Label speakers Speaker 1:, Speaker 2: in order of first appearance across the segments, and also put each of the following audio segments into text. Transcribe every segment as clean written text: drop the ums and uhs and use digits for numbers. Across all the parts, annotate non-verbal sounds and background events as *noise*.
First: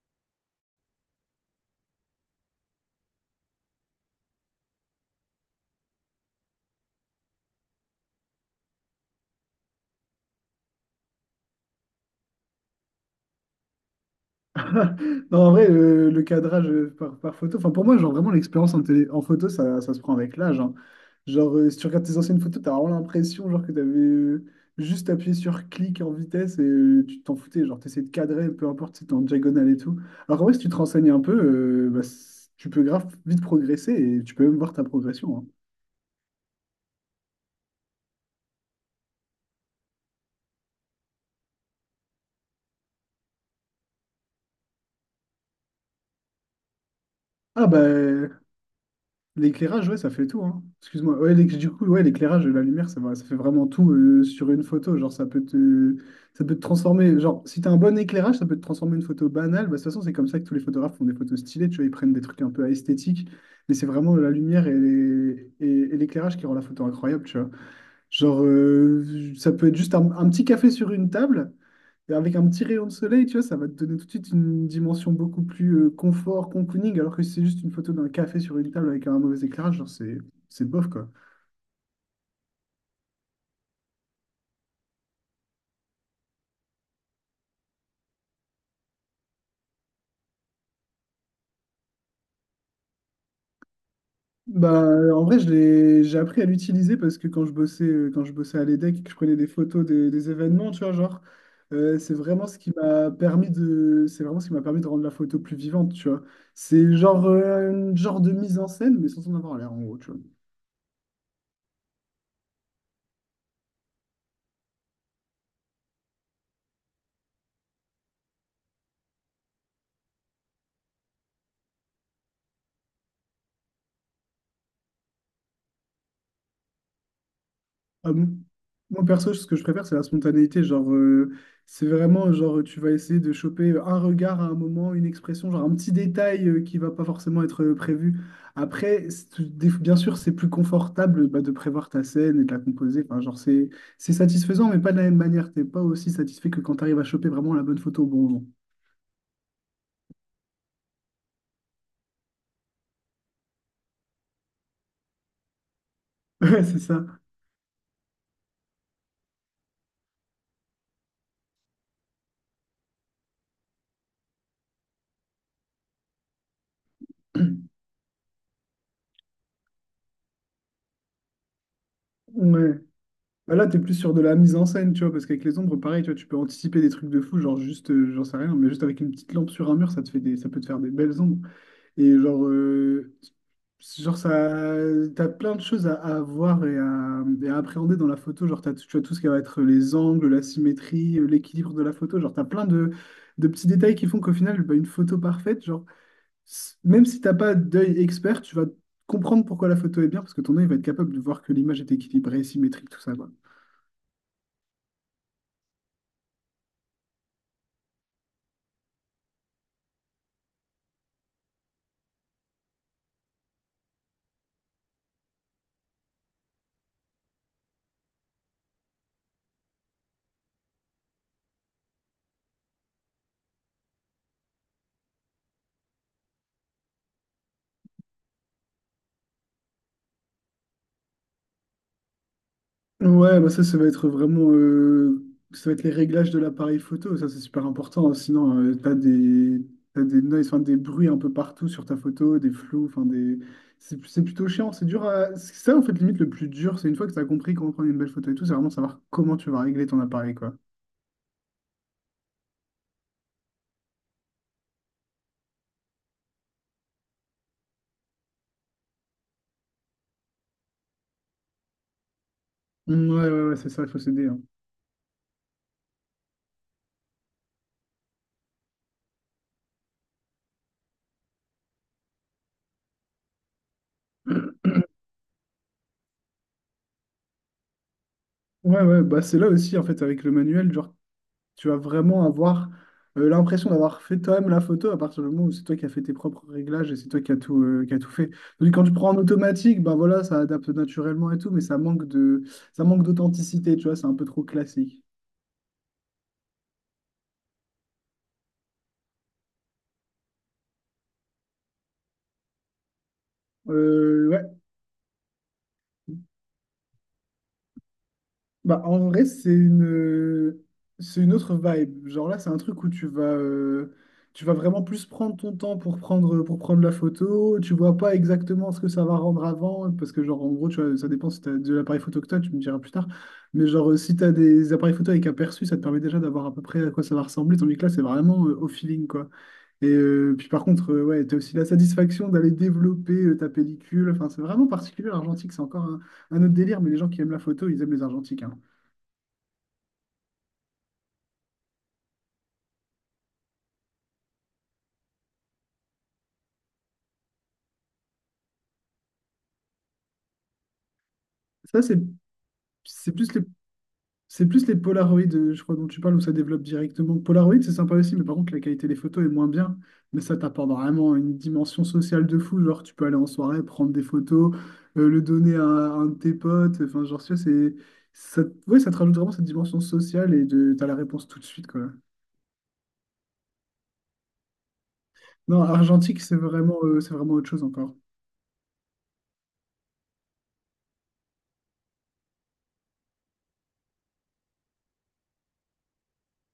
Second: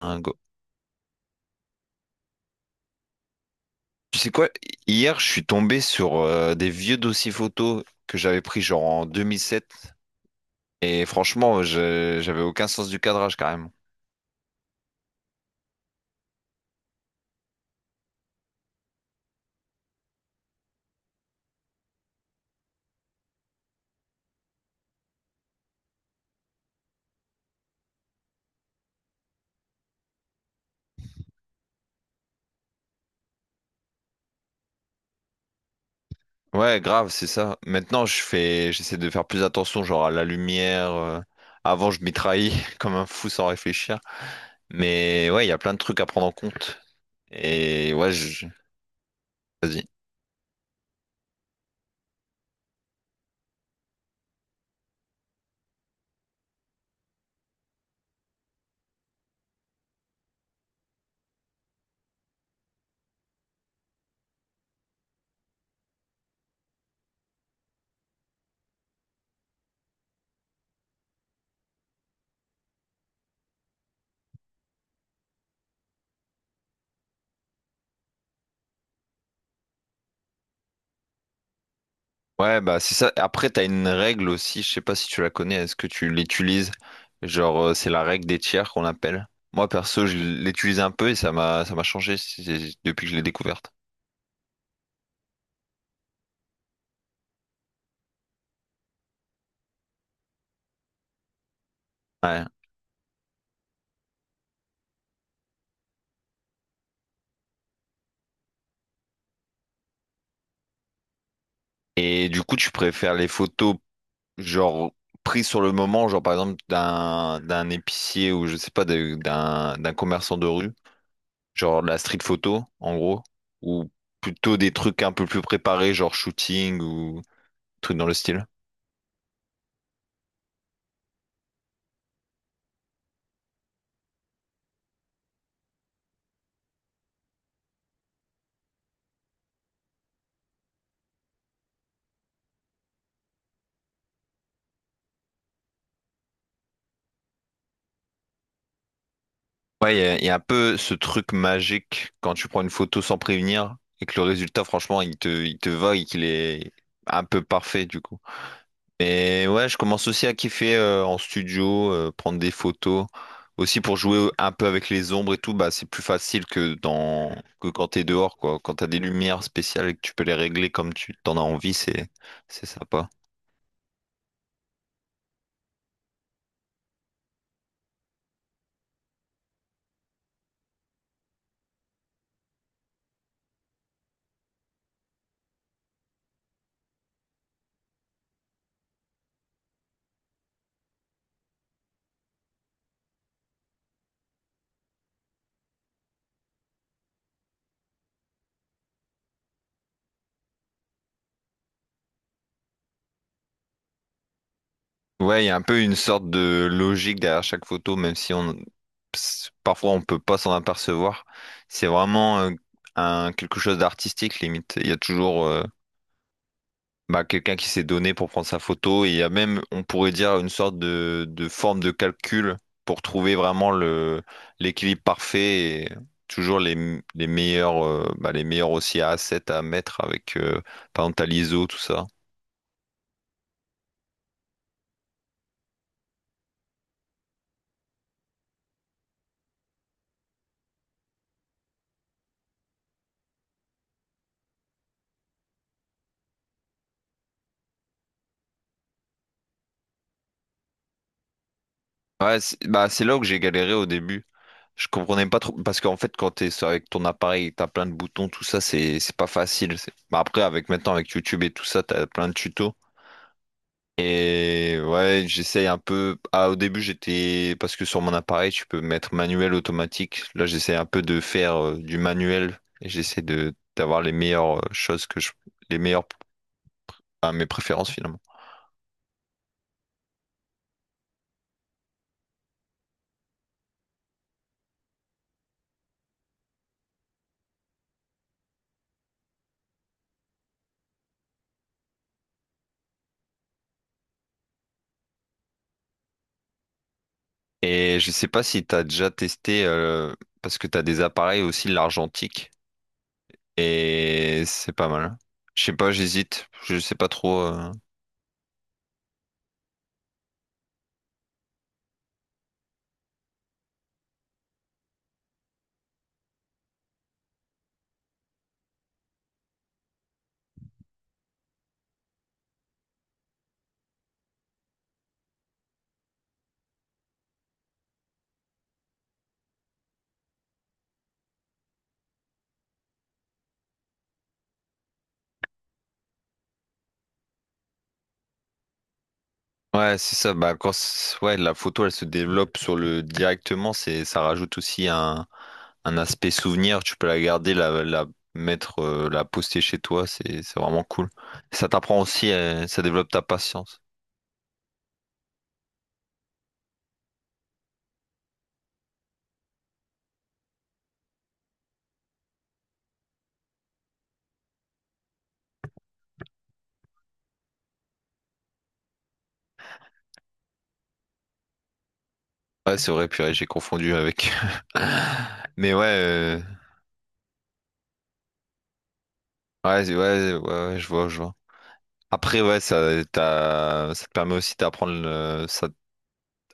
Speaker 1: Un go. Tu sais quoi? Hier, je suis tombé sur des vieux dossiers photos que j'avais pris genre en 2007. Et franchement, j'avais aucun sens du cadrage carrément.
Speaker 2: *laughs* Non, en vrai, le cadrage par photo, enfin pour moi, genre vraiment l'expérience en photo, ça se prend avec l'âge, hein. Genre, si tu regardes tes anciennes photos, t'as vraiment l'impression genre que t'avais juste appuyé sur clic en vitesse et tu t'en foutais. Genre, t'essayais de cadrer, peu importe si t'es en diagonale et tout. Alors en vrai, si tu te renseignes un peu, bah, tu peux grave vite progresser et tu peux même voir ta progression, hein.
Speaker 1: Ouais, grave, c'est ça. Maintenant, j'essaie de faire plus attention, genre à la lumière. Avant, je m'y trahis *laughs* comme un fou sans réfléchir. Mais ouais, il y a plein de trucs à prendre en compte.
Speaker 2: Ah
Speaker 1: Et ouais,
Speaker 2: bah.
Speaker 1: je... vas-y.
Speaker 2: L'éclairage, ouais, ça fait tout, hein. Excuse-moi. Ouais, du coup, ouais, l'éclairage et la lumière, ça fait vraiment tout sur une photo. Genre, ça peut te transformer. Genre, si t'as un bon éclairage, ça peut te transformer une photo banale. Bah, de toute façon, c'est comme ça que tous les photographes font des photos stylées. Tu vois, ils prennent des trucs un peu esthétiques. Mais c'est vraiment la lumière et l'éclairage qui rend la photo incroyable, tu vois. Genre, ça peut être juste un petit café sur une table. Avec un petit rayon de soleil, tu vois, ça va te donner tout de suite une dimension beaucoup plus confort, cocooning, alors que si c'est juste une photo d'un café sur une table avec un mauvais éclairage, c'est bof quoi.
Speaker 1: Ouais, bah c'est ça. Après, t'as une règle aussi, je sais pas si tu la connais, est-ce que tu l'utilises? Genre, c'est la règle des tiers qu'on appelle. Moi, perso, je l'utilise un peu et ça m'a changé depuis que je l'ai découverte.
Speaker 2: Bah en vrai, je l'ai j'ai appris à l'utiliser parce que quand je bossais à l'EDEC et que je prenais des photos des événements, tu vois, genre
Speaker 1: Ouais.
Speaker 2: c'est vraiment ce qui m'a permis de rendre la photo plus vivante, tu vois. C'est genre une genre de mise en scène mais sans en avoir l'air en gros, tu vois.
Speaker 1: Et du coup, tu préfères les photos, genre, prises sur le moment, genre par exemple d'un épicier ou je sais pas, d'un commerçant de rue, genre de la street photo, en gros, ou plutôt des trucs un peu plus préparés, genre shooting ou trucs dans
Speaker 2: Ah
Speaker 1: le
Speaker 2: bon,
Speaker 1: style?
Speaker 2: moi, perso, ce que je préfère, c'est la spontanéité. Genre, c'est vraiment, genre, tu vas essayer de choper un regard à un moment, une expression, genre un petit détail qui va pas forcément être prévu. Après, bien sûr, c'est plus confortable bah, de prévoir ta scène et de la composer. Enfin, genre, c'est satisfaisant, mais pas de la même manière. T'es pas aussi satisfait que quand tu arrives à choper vraiment la bonne photo au bon moment.
Speaker 1: Ouais, il y a un peu ce truc magique quand tu prends une photo sans prévenir et que le résultat, franchement, il te va et qu'il
Speaker 2: *laughs* Ouais,
Speaker 1: est
Speaker 2: c'est ça.
Speaker 1: un peu parfait du coup. Mais ouais, je commence aussi à kiffer en studio, prendre des photos. Aussi pour jouer un peu avec les ombres et tout, bah c'est plus facile que dans que
Speaker 2: *clears throat*
Speaker 1: quand t'es dehors, quoi. Quand t'as des lumières spéciales et que tu peux les régler comme tu t'en as envie, c'est
Speaker 2: Ouais.
Speaker 1: sympa.
Speaker 2: Bah là, t'es plus sur de la mise en scène, tu vois, parce qu'avec les ombres, pareil, tu vois, tu peux anticiper des trucs de fou, genre juste, j'en sais rien, mais juste avec une petite lampe sur un mur, ça peut te faire des belles ombres. Et genre, genre ça, t'as plein de choses à voir et à appréhender dans la photo. Genre, tu vois, tout ce qui va être les angles, la symétrie, l'équilibre de la photo. Genre, de petits détails qui font qu'au final, bah, une photo parfaite, genre, même si t'as pas d'œil expert, tu vas comprendre pourquoi la photo est bien, parce que ton œil va être capable de voir que l'image est équilibrée, symétrique, tout ça, quoi.
Speaker 1: Ouais, il y a un peu une sorte de logique derrière chaque photo, même si on parfois on peut pas s'en apercevoir. C'est vraiment un, quelque chose d'artistique limite. Il y a toujours bah, quelqu'un qui s'est donné pour prendre sa photo et il y a même, on pourrait dire, une sorte de forme de calcul pour trouver vraiment le, l'équilibre parfait et toujours les, les meilleurs, bah, les meilleurs aussi à 7 à mettre avec par exemple, t'as l'ISO, tout ça.
Speaker 2: Ouais, bah ça, ça va être les réglages de l'appareil photo, ça c'est super important, hein. Sinon, t'as des noise, enfin, des bruits un peu partout sur ta photo, des flous, enfin des, c'est plutôt chiant. C'est ça en fait limite le plus dur, c'est une fois que t'as compris comment prendre une belle photo et tout, c'est vraiment savoir comment tu vas régler ton appareil quoi.
Speaker 1: Ouais, c'est bah, c'est là que j'ai galéré au début. Je comprenais pas trop parce qu'en fait quand t'es avec ton appareil, et t'as plein de boutons, tout ça c'est pas facile. Bah, après avec YouTube et tout ça, t'as plein de tutos.
Speaker 2: Mmh, ouais, c'est ça, il faut s'aider, hein.
Speaker 1: Et ouais, j'essaye un peu. Ah, au début j'étais parce que sur mon appareil tu peux mettre manuel automatique. Là j'essaie un peu de faire du manuel et j'essaie de d'avoir les meilleures choses que je les meilleurs à mes préférences finalement.
Speaker 2: *clears throat* Ouais, bah c'est là aussi en fait avec le manuel, genre tu vas vraiment avoir l'impression d'avoir fait toi-même la photo à partir du moment où c'est toi qui as fait tes propres réglages et c'est toi qui as tout fait. Tandis que quand tu prends en automatique, ben voilà, ça adapte naturellement et tout, mais ça manque d'authenticité, tu vois, c'est un peu trop classique.
Speaker 1: Et je sais pas si tu as déjà testé, parce que tu as des appareils aussi l'argentique,
Speaker 2: Ouais.
Speaker 1: et c'est pas mal, hein. Je sais pas, j'hésite, je sais pas trop.
Speaker 2: Bah, en vrai, c'est une autre vibe. Genre là, c'est un truc où tu vas vraiment plus prendre ton temps pour pour prendre la photo. Tu vois pas exactement ce que ça va rendre avant. Parce que, genre, en gros, tu vois, ça dépend si tu as de l'appareil photo que tu me diras plus tard. Mais, genre, si tu as des appareils photo avec aperçu, ça te permet déjà d'avoir à peu près à quoi ça va ressembler. Tandis que là, c'est vraiment au feeling, quoi. Et puis, par contre, ouais, tu as aussi la satisfaction d'aller développer ta pellicule. Enfin, c'est vraiment particulier. L'argentique, c'est encore un autre délire. Mais les gens qui aiment la photo, ils aiment les argentiques, hein.
Speaker 1: Ouais, c'est ça. Bah, ouais, la photo, elle se développe sur le directement, c'est ça rajoute aussi un aspect souvenir. Tu peux la garder, la mettre, la poster chez toi. C'est vraiment cool. Ça
Speaker 2: Ça,
Speaker 1: t'apprend aussi, ça développe
Speaker 2: c'est
Speaker 1: ta
Speaker 2: plus
Speaker 1: patience.
Speaker 2: c'est plus les Polaroid, je crois, dont tu parles, où ça développe directement. Polaroid, c'est sympa aussi, mais par contre, la qualité des photos est moins bien. Mais ça t'apporte vraiment une dimension sociale de fou. Genre, tu peux aller en soirée, prendre des photos, le donner à un de tes potes. Enfin, genre, tu vois, ouais, ça te rajoute vraiment cette dimension sociale t'as la réponse tout de suite, quoi.
Speaker 1: Ouais, c'est vrai, purée, j'ai confondu avec. *laughs*
Speaker 2: Non,
Speaker 1: Mais ouais,
Speaker 2: argentique, c'est vraiment autre chose encore.
Speaker 1: ouais, ouais, je vois, je vois. Après, ouais, ça, ça te permet aussi d'apprendre, ça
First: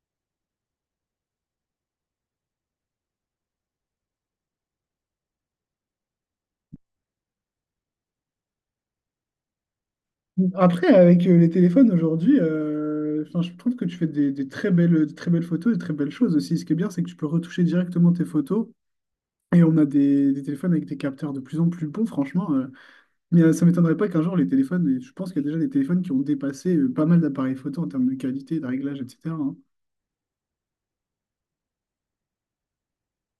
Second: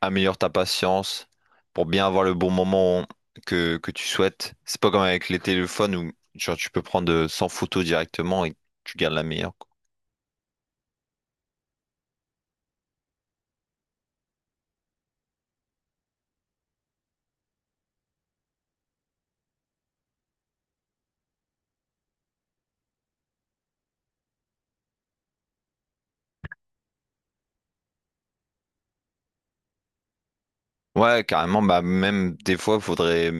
Speaker 1: améliore ta patience pour bien avoir le bon moment que tu souhaites. C'est pas comme avec les téléphones où genre, tu peux prendre 100 photos directement et tu gardes la meilleure, quoi.
Speaker 2: Après, avec les téléphones aujourd'hui, enfin, je trouve que tu fais des très belles photos, des très belles choses aussi. Ce qui est bien, c'est que tu peux retoucher directement tes photos. Et on a des téléphones avec des capteurs de plus en plus bons, franchement, euh. Mais ça m'étonnerait pas qu'un jour, les téléphones, et je pense qu'il y a déjà des téléphones qui ont dépassé pas mal d'appareils photo en termes de qualité, de réglage, etc., hein.
Speaker 1: Ouais, carrément, bah même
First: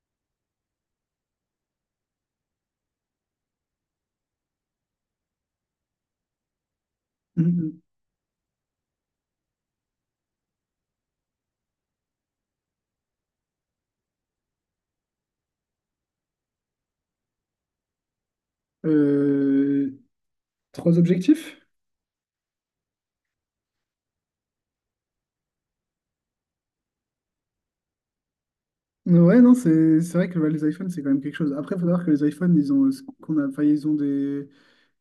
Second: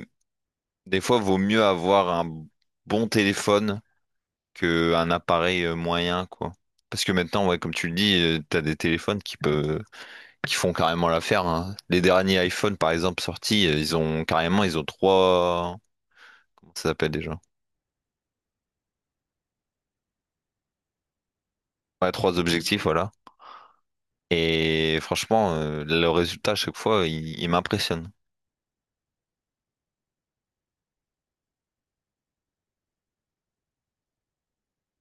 Speaker 1: des fois vaut mieux avoir un bon téléphone que un appareil moyen, quoi. Parce que maintenant, ouais, comme
Speaker 2: Mhm.
Speaker 1: tu le dis, t'as des téléphones qui font carrément l'affaire, hein. Les derniers iPhone, par exemple, sortis, ils ont carrément ils ont trois ça s'appelle déjà.
Speaker 2: Euh, trois objectifs?
Speaker 1: Ouais, trois objectifs, voilà. Et franchement, le résultat à chaque fois, il m'impressionne.
Speaker 2: Ouais, non, c'est vrai que bah, les iPhones, c'est quand même quelque chose. Après, il faut savoir que les iPhones, ils ont, ce qu'on a, enfin, ils ont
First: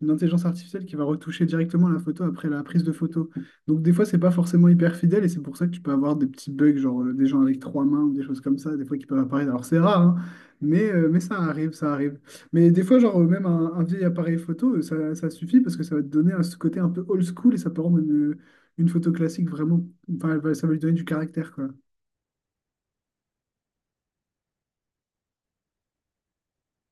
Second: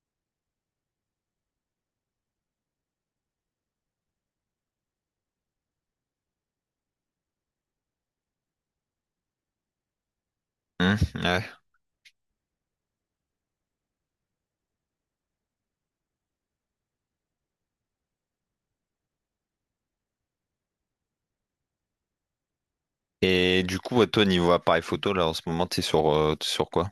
Speaker 2: une intelligence artificielle qui va retoucher directement la photo après la prise de photo. Donc des fois, c'est pas forcément hyper fidèle et c'est pour ça que tu peux avoir des petits bugs, genre des gens avec trois mains ou des choses comme ça, des fois qui peuvent apparaître. Alors c'est rare, hein,
Speaker 1: Hmm,
Speaker 2: mais ça
Speaker 1: ouais.
Speaker 2: arrive, ça arrive. Mais des fois, genre même un vieil appareil photo, ça suffit parce que ça va te donner ce côté un peu old school et ça peut rendre une photo classique vraiment, enfin, ça va lui donner du caractère, quoi.
Speaker 1: Et du coup, à toi, niveau appareil photo, là, en ce moment, t'es sur quoi?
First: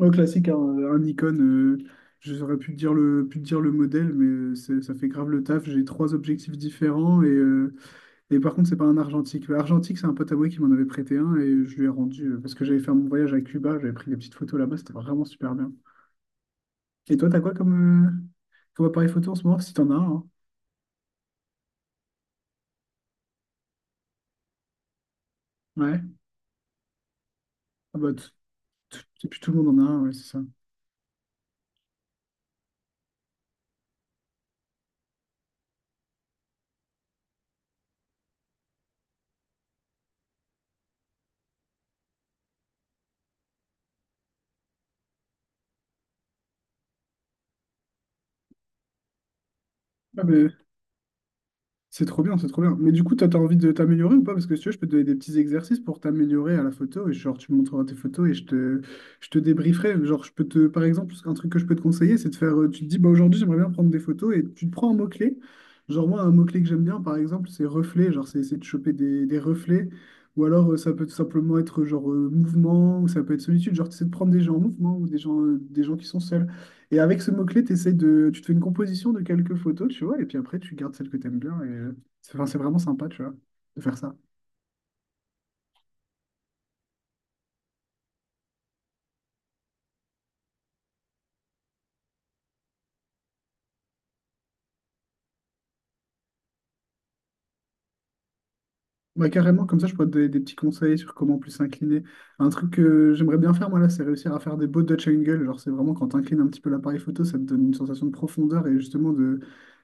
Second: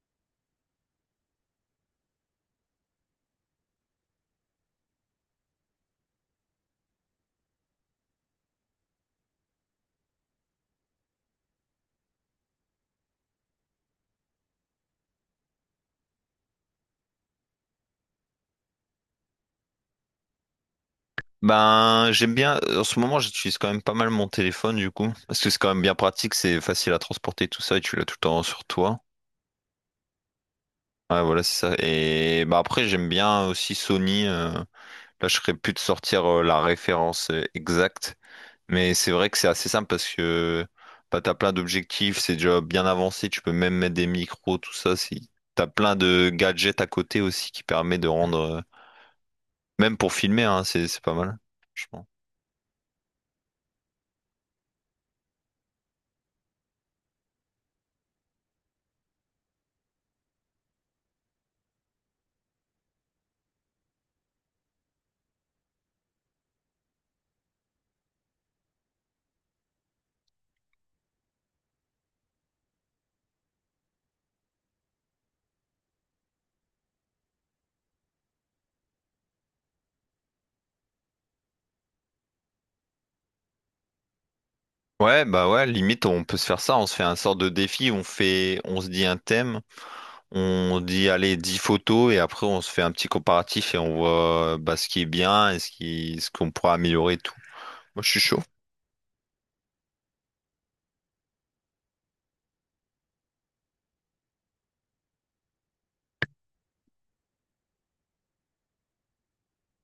Speaker 2: Au classique, hein, icône, euh. Je saurais plus te dire pu te dire le modèle, mais ça fait grave le taf. J'ai trois objectifs différents et, et par contre, c'est pas un argentique. Le Argentique, c'est un pote à moi qui m'en avait prêté un et je lui ai rendu parce que j'avais fait mon voyage à Cuba, j'avais pris des petites photos là-bas, c'était vraiment super bien. Et toi, t'as quoi comme, comme appareil photo en ce moment, si t'en as un, hein?
Speaker 1: Ben, j'aime bien, en ce moment, j'utilise quand même pas mal mon téléphone, du coup, parce que c'est quand même bien
Speaker 2: Ouais.
Speaker 1: pratique, c'est facile à transporter, tout ça, et tu
Speaker 2: Ah
Speaker 1: l'as
Speaker 2: bah,
Speaker 1: tout le temps sur toi.
Speaker 2: et puis tout le monde en a un, ouais, c'est ça.
Speaker 1: Ouais, voilà, c'est ça. Et bah après, j'aime bien aussi Sony. Là, je serais plus de sortir la référence exacte. Mais c'est vrai que c'est assez simple parce que bah, t'as plein d'objectifs, c'est déjà bien avancé, tu peux même mettre des micros, tout ça. Si... T'as plein de gadgets à côté aussi qui permet de rendre, même pour
Speaker 2: Ah,
Speaker 1: filmer,
Speaker 2: mais
Speaker 1: hein, c'est pas mal,
Speaker 2: c'est
Speaker 1: franchement.
Speaker 2: trop bien, c'est trop bien. Mais du coup, toi, t'as envie de t'améliorer ou pas? Parce que si tu veux, je peux te donner des petits exercices pour t'améliorer à la photo. Et genre, tu me montreras tes photos et je te débrieferai. Genre, je peux te, par exemple, un truc que je peux te conseiller, c'est de faire, euh. Tu te dis, bah aujourd'hui, j'aimerais bien prendre des photos et tu te prends un mot-clé. Genre, moi, un mot-clé que j'aime bien, par exemple, c'est reflet. Genre, c'est essayer de choper des reflets. Ou alors, ça peut tout simplement être genre mouvement, ou ça peut être solitude. Genre, tu essaies de prendre des gens en mouvement ou des gens qui sont seuls. Et avec ce mot-clé, t'essayes de... tu te fais une composition de quelques photos, tu vois, et puis après, tu gardes celles que t'aimes bien. Et... c'est enfin, c'est vraiment sympa, tu vois, de faire ça.
Speaker 1: Ouais, bah ouais, limite on peut se faire ça, on se fait un sort de défi, on se dit un thème, on dit allez 10 photos et après on se fait un petit comparatif et on voit bah, ce qui est bien et ce qu'on pourra améliorer et tout. Moi je suis chaud.
Speaker 2: Bah, carrément, comme ça, je pourrais te donner des petits conseils sur comment plus s'incliner. Un truc que j'aimerais bien faire, moi, là, c'est réussir à faire des beaux Dutch angles. Genre, c'est vraiment quand t'inclines un petit peu l'appareil photo, ça te donne une sensation de profondeur et justement de,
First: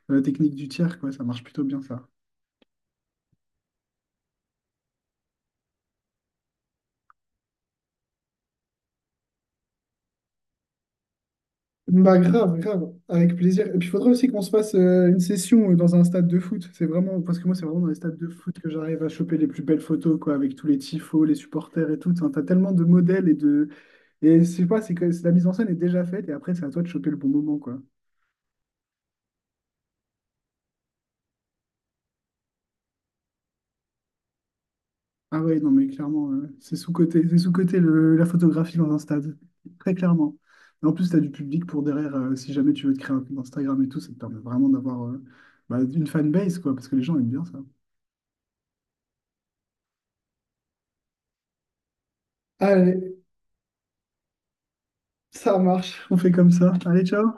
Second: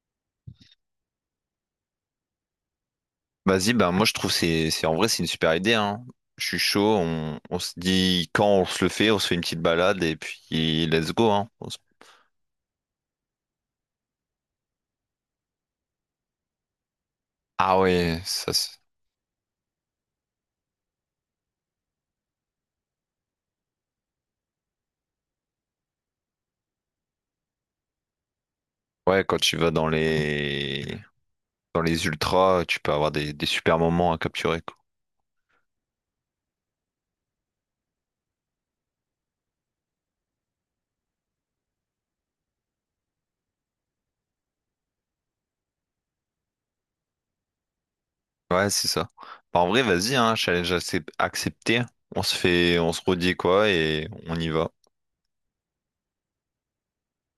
Speaker 2: de la technique du tiers, quoi. Ça marche plutôt bien, ça.
Speaker 1: Vas-y, ben moi je trouve c'est en vrai c'est une super idée, hein. Je suis chaud, on se dit quand on se le fait, on se fait une petite balade et puis let's go, hein.
Speaker 2: Bah grave, grave, avec plaisir. Et puis il faudrait aussi qu'on se fasse une session dans un stade de foot. C'est vraiment, parce que moi, c'est
Speaker 1: Ah
Speaker 2: vraiment dans les stades
Speaker 1: ouais,
Speaker 2: de foot que j'arrive à choper les plus belles photos, quoi, avec tous les tifos, les supporters et tout. Enfin, t'as tellement de modèles et de. Et je sais pas, c'est que la mise en scène est déjà faite et après, c'est à toi de choper le bon moment, quoi.
Speaker 1: ouais quand tu vas dans les ultras, tu peux avoir des super moments à capturer, quoi.
Speaker 2: Ah ouais, non, mais clairement, c'est sous-coté. C'est sous-coté la photographie dans un stade. Très clairement. Et en plus, t'as du public pour derrière, si jamais tu veux te créer un compte Instagram et tout, ça te permet vraiment d'avoir bah, une fanbase, quoi, parce que les gens aiment bien
Speaker 1: Ouais, c'est ça. Bah, en vrai, vas-y, hein, accepté. On se
Speaker 2: ça.
Speaker 1: fait, on se redit quoi et on y va.
Speaker 2: Ça marche, on fait comme ça. Allez, ciao!